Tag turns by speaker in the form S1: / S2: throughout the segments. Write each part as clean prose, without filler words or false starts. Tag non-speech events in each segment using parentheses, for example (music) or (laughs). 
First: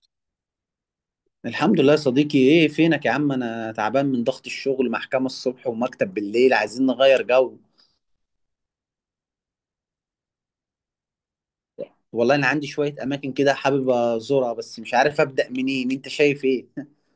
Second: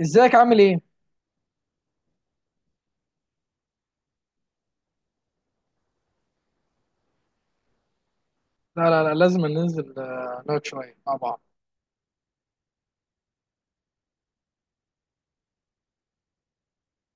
S1: ازيك عامل ايه؟
S2: الحمد لله يا صديقي، ايه فينك يا عم؟ انا تعبان من ضغط الشغل، محكمة الصبح ومكتب بالليل، عايزين نغير جو.
S1: لا لا لا، لازم ننزل، نقعد شويه مع بعض.
S2: والله انا عندي شوية اماكن كده حابب ازورها بس مش عارف ابدأ منين، انت شايف ايه؟ (laughs)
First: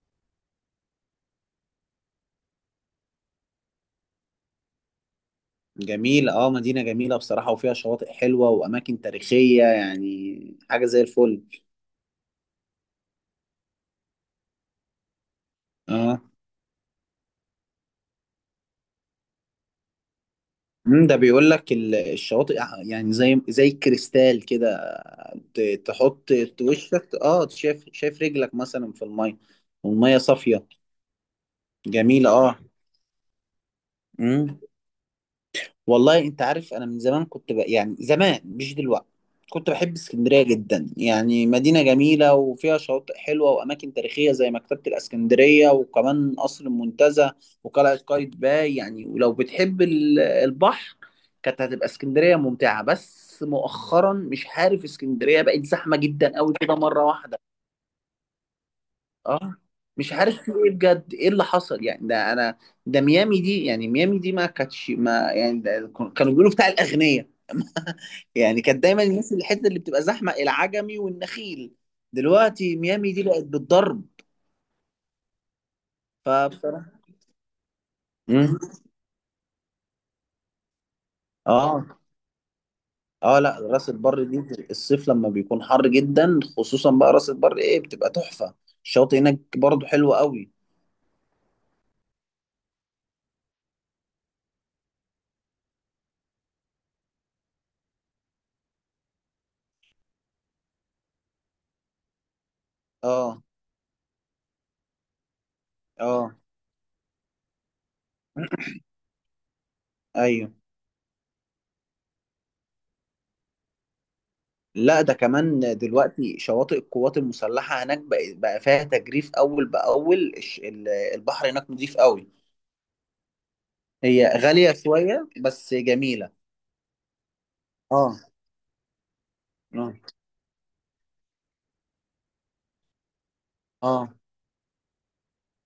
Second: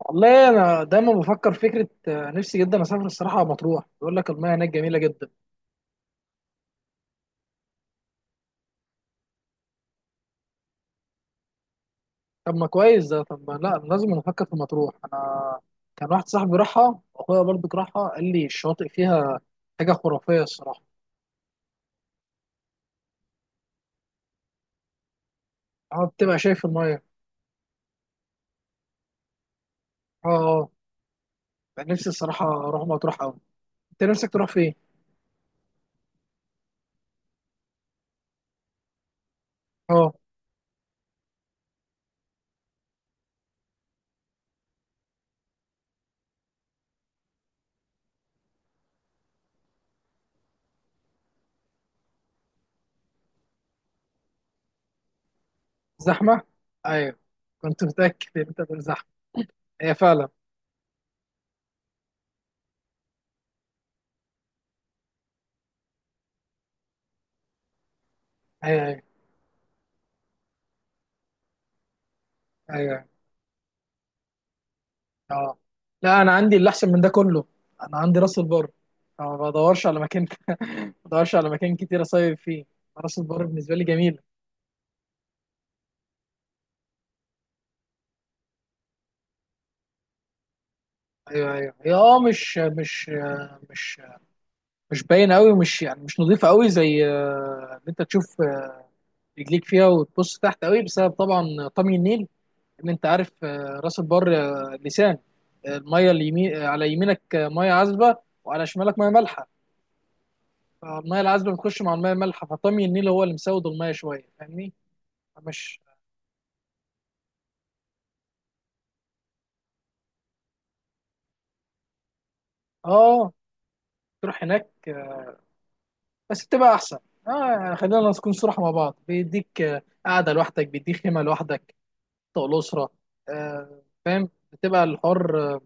S1: والله انا دايما بفكر فكره، نفسي جدا اسافر الصراحه. مطروح يقول لك المياه هناك جميله جدا.
S2: جميل، اه مدينة جميلة بصراحة وفيها شواطئ حلوة واماكن تاريخية يعني حاجة زي الفل.
S1: طب ما كويس ده، طب ما لا لازم نفكر في مطروح انا. كان
S2: اه.
S1: واحد صاحبي راحها واخويا برضو راحها، قال لي الشواطئ فيها حاجه خرافيه الصراحه.
S2: ده بيقول لك الشواطئ، يعني زي الكريستال كده.
S1: اه،
S2: تحط
S1: بتبقى شايف المياه.
S2: وشك، اه، شايف رجلك مثلا في المية والمية
S1: اه،
S2: صافية.
S1: اه، كان نفسي الصراحه
S2: جميلة.
S1: اروح مطروح قوي. انت نفسك
S2: اه،
S1: تروح فين؟
S2: والله انت عارف انا من زمان كنت يعني زمان مش دلوقتي، كنت بحب
S1: اه.
S2: اسكندرية جدا، يعني مدينة جميلة وفيها شواطئ حلوة وأماكن تاريخية زي مكتبة الإسكندرية وكمان قصر المنتزه وقلعة قايتباي، يعني ولو بتحب البحر كانت هتبقى اسكندرية ممتعة. بس مؤخرا مش عارف، اسكندرية بقت زحمة جدا
S1: زحمه؟
S2: أوي كده مرة
S1: ايوه.
S2: واحدة.
S1: كنت متاكد ان انت تقول زحمه.
S2: اه.
S1: هي
S2: مش
S1: فعلا.
S2: عارف في ايه بجد، ايه اللي حصل يعني؟ ده انا، ده ميامي دي، يعني ميامي دي ما كانتش، ما يعني ده كانوا بيقولوا بتاع الأغنياء. (laughs) يعني
S1: ايوه،
S2: كانت
S1: ايوه،
S2: دايما الناس اللي الحته اللي بتبقى زحمه العجمي والنخيل، دلوقتي
S1: ايوه،
S2: ميامي دي بقت بالضرب.
S1: اه. لا، انا عندي اللي
S2: فبصراحه.
S1: احسن من ده كله. انا عندي راس
S2: مم.
S1: البر. أنا ما بدورش على مكان، ما بدورش على مكان
S2: اه.
S1: كتير اصيف فيه. راس
S2: اه.
S1: البر
S2: لا
S1: بالنسبه لي
S2: راس
S1: جميله.
S2: البر دي الصيف لما بيكون حر جدا خصوصا بقى راس البر ايه بتبقى تحفه، الشاطئ هناك برضو حلو قوي.
S1: ايوه، ايوه، هي اه، مش مش باينه قوي، مش يعني مش نظيفه قوي، زي ان انت تشوف رجليك فيها وتبص تحت قوي بسبب طبعا طمي النيل. ان انت عارف
S2: اه
S1: راس البر لسان، الميه
S2: اه.
S1: اليمين على يمينك ميه عذبه، وعلى شمالك ميه مالحه.
S2: ايوه.
S1: فالميه العذبه بتخش مع الميه المالحه، فطمي النيل هو اللي مسود الميه شويه، فاهمني.
S2: لا ده كمان
S1: مش،
S2: دلوقتي شواطئ القوات المسلحه هناك بقى، بقى فيها تجريف اول باول، البحر هناك نضيف قوي،
S1: اه،
S2: هي
S1: تروح هناك
S2: غاليه شويه بس جميله.
S1: بس بتبقى احسن. اه، يعني خلينا
S2: اه.
S1: نكون صراحة مع بعض، بيديك
S2: اه.
S1: قاعدة لوحدك، بيديك خيمة لوحدك طول الأسرة. آه
S2: اه.
S1: فاهم، بتبقى الحر،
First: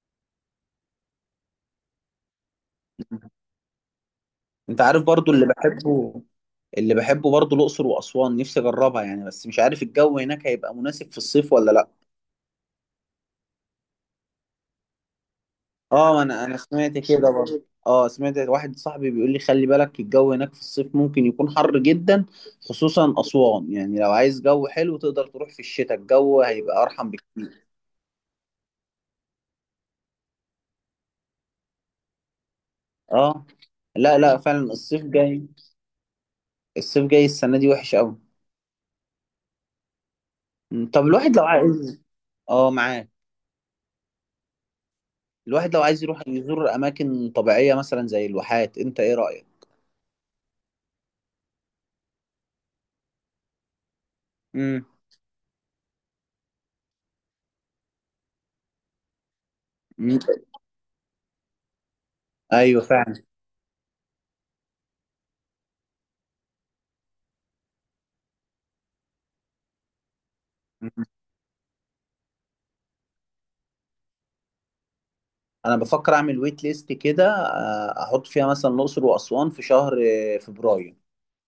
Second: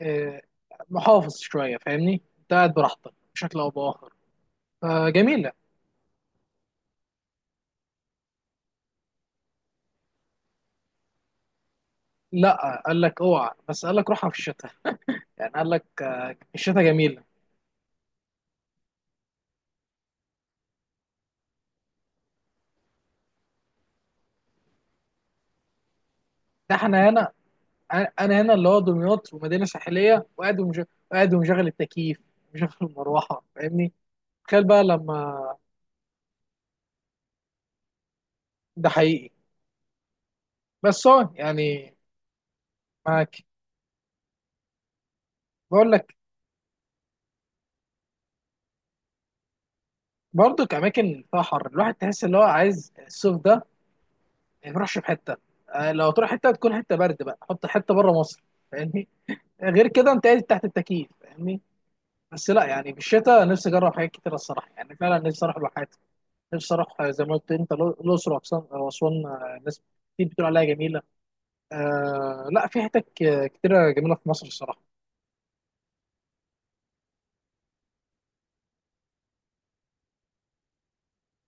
S1: آه، محافظ شوية، فاهمني. انت قاعد براحتك بشكل أو بآخر،
S2: انت عارف برضو اللي
S1: فجميلة.
S2: بحبه، اللي بحبه برضو الاقصر واسوان، نفسي اجربها يعني بس مش عارف الجو هناك هيبقى مناسب في الصيف ولا لا.
S1: لا، قال لك اوعى، بس قال لك روحها في الشتاء. يعني قال لك
S2: اه، انا
S1: الشتاء
S2: سمعت
S1: جميلة.
S2: كده برضو، اه سمعت واحد صاحبي بيقول لي خلي بالك الجو هناك في الصيف ممكن يكون حر جدا، خصوصا اسوان، يعني لو عايز جو حلو تقدر تروح في الشتاء، الجو
S1: ده
S2: هيبقى
S1: احنا
S2: ارحم
S1: هنا.
S2: بكتير.
S1: انا هنا اللي هو دمياط ومدينة ساحلية وقاعد وقاعد ومشغل التكييف ومشغل المروحة،
S2: اه.
S1: فاهمني.
S2: لا فعلا
S1: تخيل بقى
S2: الصيف جاي،
S1: لما،
S2: الصيف جاي السنه دي وحش قوي.
S1: ده حقيقي،
S2: طب
S1: بس هو
S2: الواحد لو
S1: يعني،
S2: عايز، اه معاك،
S1: معاك.
S2: الواحد لو
S1: بقول
S2: عايز
S1: لك،
S2: يروح يزور اماكن طبيعيه مثلا زي الواحات، انت ايه رايك؟
S1: برضك اماكن فيها حر، الواحد تحس اللي هو عايز الصيف ده ما
S2: امم.
S1: يروحش في حته. لو تروح حته تكون حته برد بقى، حط حته بره مصر، فاهمني. غير كده انت قاعد تحت التكييف، فاهمني. بس لا،
S2: ايوه
S1: يعني في
S2: فعلا.
S1: الشتاء نفسي اجرب حاجات كتير الصراحه، يعني فعلا نفسي اروح الواحات. نفسي اروح زي ما قلت انت الاقصر واسوان، ناس كتير بتقول عليها جميله.
S2: مم.
S1: آه، لا في حتت كتيره جميله في مصر الصراحه.
S2: انا بفكر اعمل ويت ليست كده، احط فيها مثلا الاقصر واسوان في شهر فبراير،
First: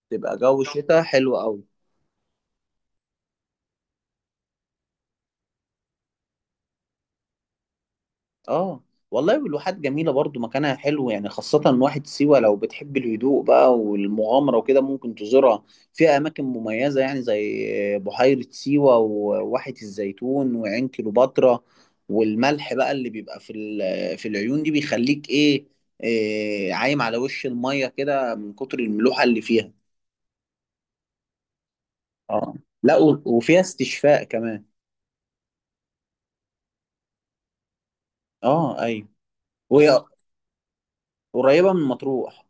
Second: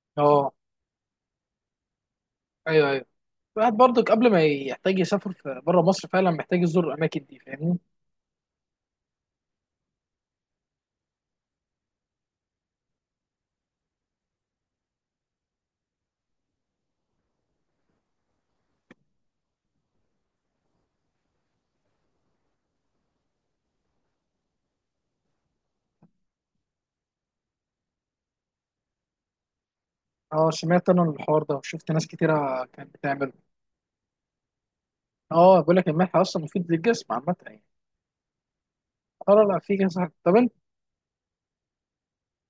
S2: تبقى
S1: اه،
S2: جو شتاء حلو قوي.
S1: ايوه، ايوه. الواحد برضك قبل ما يحتاج يسافر في بره مصر، فعلا محتاج يزور الاماكن دي، فاهمني.
S2: اه، والله والواحات جميلة برضو، مكانها حلو يعني، خاصة واحد سيوة لو بتحب الهدوء بقى والمغامرة وكده ممكن تزورها، فيها أماكن مميزة يعني زي بحيرة سيوة وواحة الزيتون وعين كليوباترا، والملح بقى اللي بيبقى في ال- (hesitation) في العيون دي بيخليك إيه، إيه عايم على وش المية كده من كتر الملوحة اللي فيها.
S1: اه، سمعت انا الحوار ده وشفت ناس
S2: اه،
S1: كتيره كانت
S2: لا
S1: بتعمله.
S2: وفيها استشفاء كمان.
S1: اه، بقول لك الملح اصلا مفيد للجسم عامه يعني.
S2: اه أيوة.
S1: اه، لا في
S2: وهي
S1: كذا حاجة. طب انت،
S2: قريبة من مطروح.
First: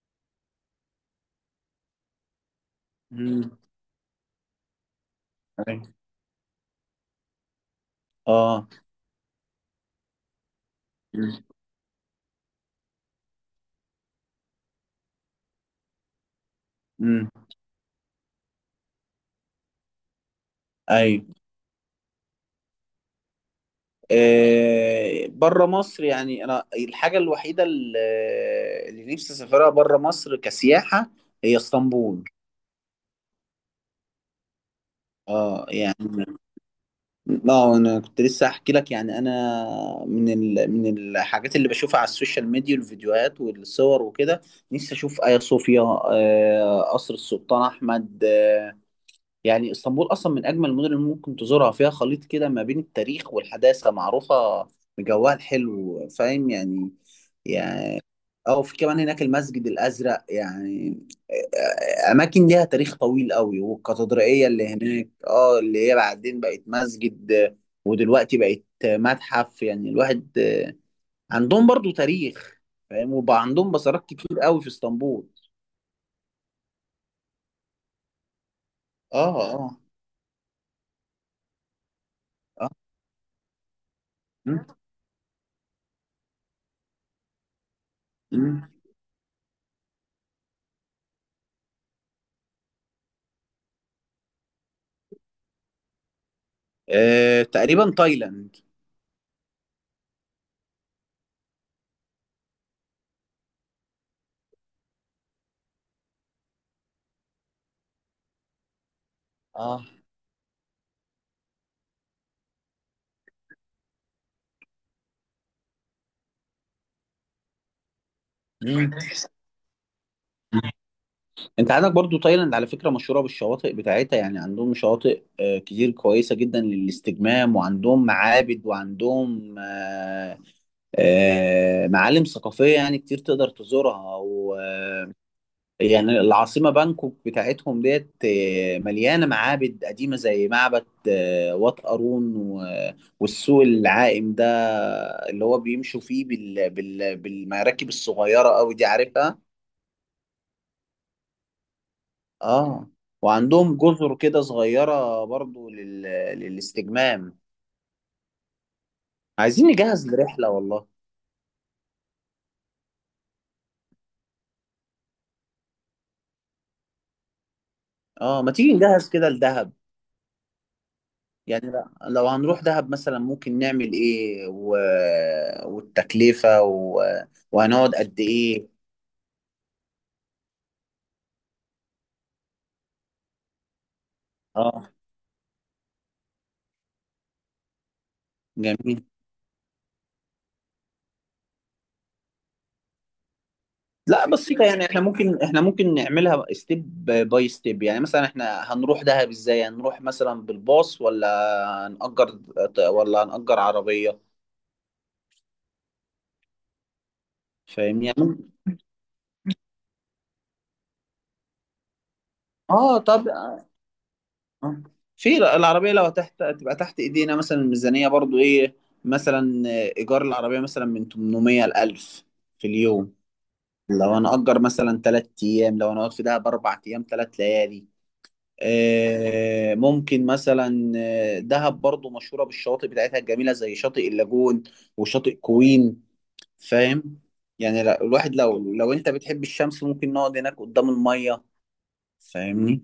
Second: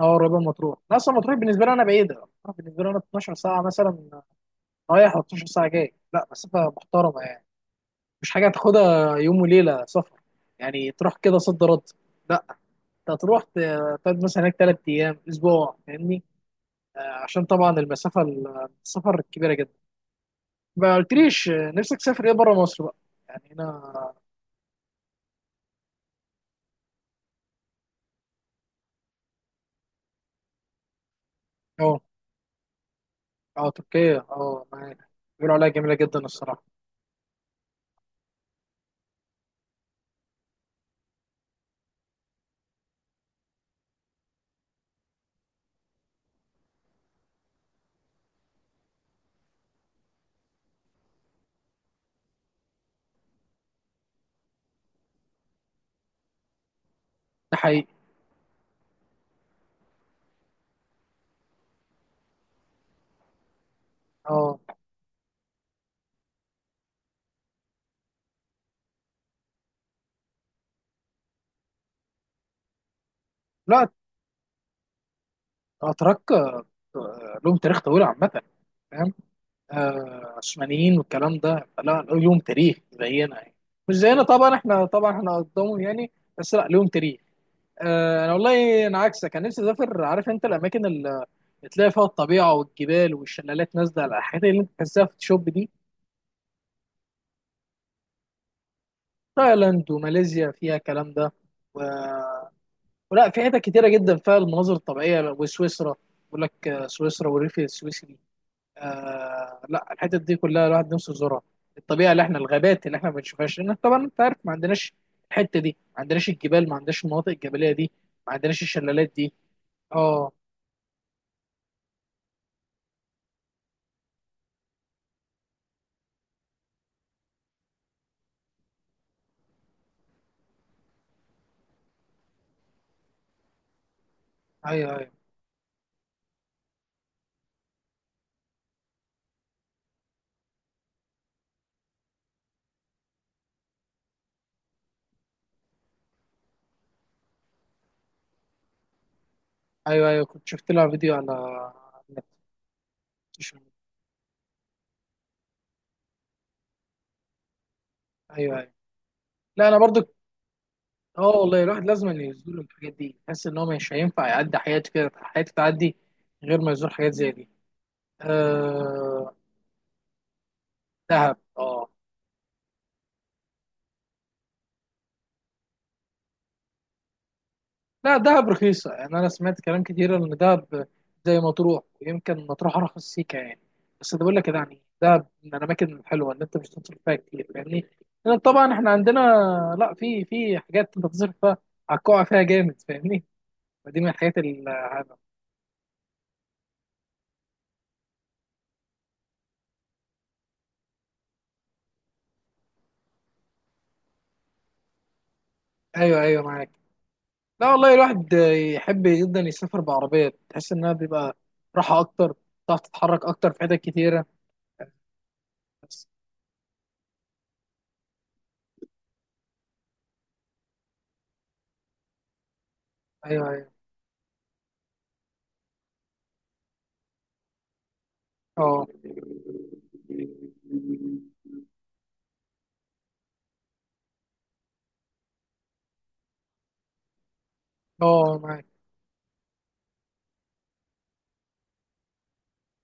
S1: اه، قريبه من مطروح. أنا اصلا مطروح بالنسبه لي انا بعيده، مطروح بالنسبه لي انا
S2: امم.
S1: 12 ساعه مثلا رايح، و 12 ساعه
S2: أيوة.
S1: جاي، لا مسافه محترمه يعني، مش حاجه
S2: اه.
S1: تاخدها يوم وليله سفر. يعني تروح كده صد رد، لا، انت هتروح تقعد مثلا هناك ثلاث ايام اسبوع، فاهمني.
S2: مم.
S1: عشان طبعا المسافه السفر كبيره جدا. ما
S2: ايوه.
S1: قلتليش نفسك تسافر ايه بره مصر بقى، يعني هنا.
S2: آه، بره مصر يعني انا الحاجه الوحيده اللي، اللي نفسي اسافرها بره مصر كسياحه، هي
S1: اه،
S2: اسطنبول.
S1: اه، تركيا، اه، معاك. بيقولوا
S2: اه
S1: عليها جميله
S2: يعني،
S1: جدا الصراحه.
S2: اه انا كنت لسه احكي لك يعني انا من من الحاجات اللي بشوفها على السوشيال ميديا والفيديوهات والصور وكده، نفسي اشوف ايا صوفيا، آه قصر السلطان احمد، آه يعني اسطنبول اصلا من اجمل المدن اللي ممكن تزورها، فيها خليط كده ما بين التاريخ والحداثه، معروفه بجوها الحلو فاهم يعني،
S1: ده حقيقي.
S2: يعني او في كمان هناك المسجد الازرق، يعني اماكن ليها تاريخ طويل قوي، والكاتدرائيه
S1: اه،
S2: اللي هناك اه اللي هي بعدين بقت مسجد ودلوقتي بقت متحف، يعني الواحد عندهم برضو تاريخ فاهم، وبقى عندهم
S1: لا
S2: بصرات كتير قوي في اسطنبول.
S1: اتراك لهم تاريخ طويل عامه، فاهم.
S2: اه اه
S1: عثمانيين والكلام ده، لا لهم
S2: اه,
S1: تاريخ زينا يعني. مش زينا طبعا،
S2: آه.
S1: احنا طبعا احنا قدامهم يعني. بس لا، لهم تاريخ. انا والله انا عكسك، انا نفسي اسافر. عارف انت الاماكن اللي بتلاقي فيها الطبيعه والجبال والشلالات نازله على الحاجات اللي انت بتحسها في الشوب دي.
S2: تقريبا تايلاند.
S1: تايلاند وماليزيا فيها الكلام ده، و... ولا في حتت كتيرة جدا فيها المناظر الطبيعية، وسويسرا بيقول لك سويسرا والريف السويسري. آه
S2: اه.
S1: لا، الحتت دي كلها الواحد نفسه يزورها. الطبيعة اللي احنا، الغابات اللي احنا ما بنشوفهاش، لأن طبعا انت عارف ما عندناش الحتة دي، ما عندناش الجبال، ما عندناش المناطق الجبلية دي، ما عندناش
S2: مم.
S1: الشلالات دي. اه،
S2: انت عندك برضو تايلاند على فكرة مشهورة بالشواطئ بتاعتها، يعني عندهم شواطئ كتير كويسة جدا للاستجمام، وعندهم معابد وعندهم معالم ثقافية يعني كتير تقدر تزورها و
S1: ايوه، ايوه،
S2: آه، يعني العاصمة بانكوك بتاعتهم ديت مليانة معابد قديمة زي معبد وات ارون والسوق العائم ده اللي هو بيمشوا فيه بالمراكب الصغيرة قوي دي عارفها.
S1: ايوه، ايوه، كنت شفت لها فيديو على النت.
S2: اه.
S1: مش-
S2: وعندهم جزر كده صغيرة برضو للاستجمام.
S1: ايوه، ايوه.
S2: عايزين
S1: لا، انا برضو.
S2: نجهز لرحلة والله.
S1: اه، والله الواحد لازم أن يزور الحاجات دي، يحس ان هو مش هينفع يعدي حياته كده، حياته تعدي غير ما يزور حاجات زي دي.
S2: اه، ما تيجي نجهز كده
S1: آه،
S2: لدهب؟
S1: دهب،
S2: يعني
S1: اه.
S2: لو هنروح دهب مثلا ممكن نعمل ايه، والتكلفة، وهنقعد
S1: لا،
S2: قد
S1: دهب
S2: ايه؟
S1: رخيصة، يعني انا سمعت كلام كتير ان دهب زي مطروح، ويمكن مطروح ارخص سيكا يعني. بس ده بقول لك يعني
S2: اه.
S1: دهب من الاماكن الحلوة ان انت مش هتصرف فيها كتير، فاهمني. لان طبعا احنا
S2: جميل.
S1: عندنا، لا في حاجات انت تصرف فيها، هتقع فيها جامد، فاهمني. فدي من
S2: لا
S1: الحاجات
S2: بسيطة يعني، احنا ممكن، احنا ممكن نعملها ستيب باي ستيب، يعني مثلا احنا هنروح دهب ازاي؟ هنروح مثلا بالباص ولا هنأجر، ولا هنأجر عربية؟
S1: ايوه، ايوه، معاك. لا والله
S2: فاهمني
S1: الواحد
S2: يعني.
S1: يحب جدا يسافر بعربية، تحس إنها بيبقى راحة أكتر، تعرف
S2: اه
S1: تتحرك
S2: طب،
S1: أكتر في حتت كتيرة.
S2: آه، في العربية
S1: بس
S2: لو تحت تبقى تحت ايدينا، مثلا الميزانية برضو ايه، مثلا ايجار العربية مثلا من 800 ل 1000 في اليوم،
S1: أيوه، أيوه،
S2: لو انا اجر مثلا 3 ايام، لو انا اقعد في دهب 4 ايام 3 ليالي،
S1: أه،
S2: ممكن مثلا، دهب برضو مشهورة بالشواطئ بتاعتها الجميلة زي شاطئ اللاجون وشاطئ كوين، فاهم يعني، الواحد
S1: أه،
S2: لو،
S1: معاك.
S2: لو انت بتحب الشمس ممكن نقعد هناك قدام المية، فاهمني.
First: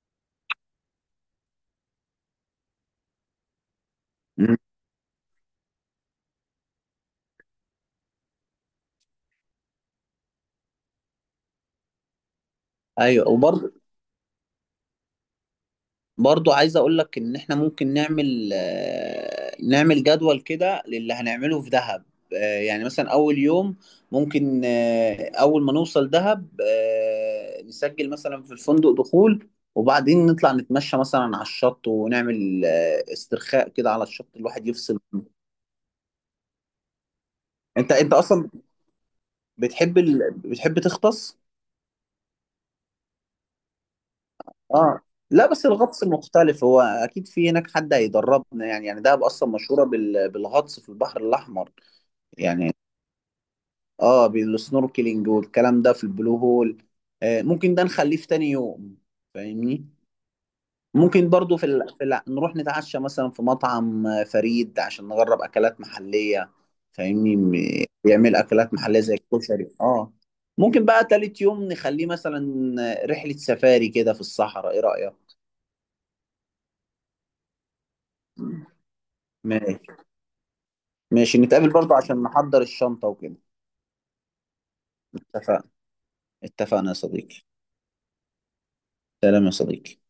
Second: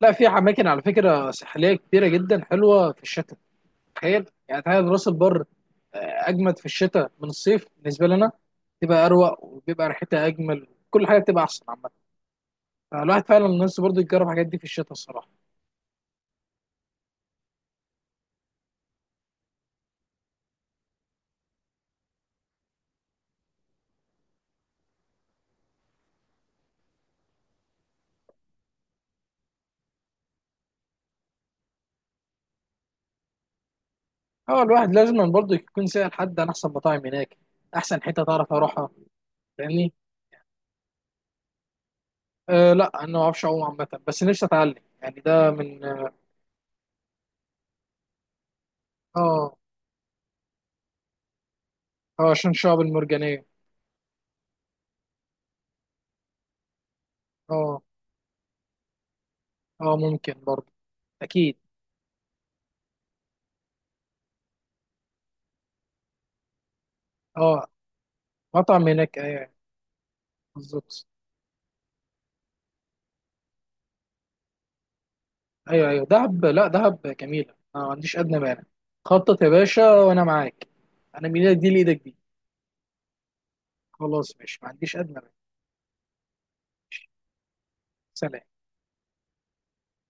S1: لا في أماكن على فكرة ساحلية كتيرة جدا حلوة في الشتاء. تخيل
S2: مم.
S1: يعني، تخيل راس البر أجمد في الشتاء من الصيف بالنسبة لنا. تبقى أروق وبيبقى ريحتها أجمل، كل حاجة بتبقى أحسن عامة. فالواحد
S2: ايوه
S1: فعلا
S2: وبرضه،
S1: الناس برضه يجرب الحاجات دي في الشتاء الصراحة.
S2: برضو عايز اقول لك ان احنا ممكن نعمل، نعمل جدول كده للي هنعمله في دهب، يعني مثلا اول يوم ممكن، اول ما نوصل دهب نسجل مثلا في الفندق دخول، وبعدين نطلع نتمشى مثلا على الشط ونعمل استرخاء كده على الشط
S1: اه،
S2: الواحد
S1: الواحد
S2: يفصل.
S1: لازم برضه يكون سائل حد عن احسن مطاعم هناك،
S2: انت
S1: احسن
S2: انت
S1: حته
S2: اصلا
S1: تعرف اروحها، فاهمني.
S2: بتحب بتحب تغطس؟
S1: آه، لا انا ما اعرفش اعوم عامه، بس نفسي اتعلم
S2: اه
S1: يعني.
S2: لا،
S1: ده
S2: بس
S1: من،
S2: الغطس مختلف، هو اكيد في هناك حد هيدربنا يعني، يعني دهب اصلا
S1: اه،
S2: مشهورة بالغطس في البحر الاحمر
S1: اه، عشان
S2: يعني،
S1: الشعب المرجانيه.
S2: اه بالسنوركلينج والكلام ده في البلو هول. آه ممكن
S1: اه،
S2: ده نخليه في تاني يوم، فاهمني.
S1: اه، ممكن برضه،
S2: ممكن برضو
S1: اكيد.
S2: في، نروح نتعشى مثلا في مطعم فريد عشان نجرب اكلات محلية، فاهمني،
S1: اه،
S2: بيعمل اكلات
S1: مطعم
S2: محلية زي
S1: هناك، ايوه، أيوة،
S2: الكشري اه. ممكن بقى
S1: بالظبط.
S2: تالت يوم نخليه مثلا رحلة سفاري كده في الصحراء، ايه رأيك؟
S1: ايوه، ايوه، دهب، لا دهب جميله، انا ما عنديش ادنى مانع. خطط يا
S2: ماشي.
S1: باشا وانا معاك. انا
S2: ماشي
S1: من ايدك دي
S2: نتقابل برضو
S1: لايدك دي.
S2: عشان نحضر الشنطة وكده.
S1: خلاص ماشي، ما عنديش ادنى مانع.
S2: اتفقنا. اتفقنا يا صديقي.
S1: سلام.
S2: سلام يا صديقي.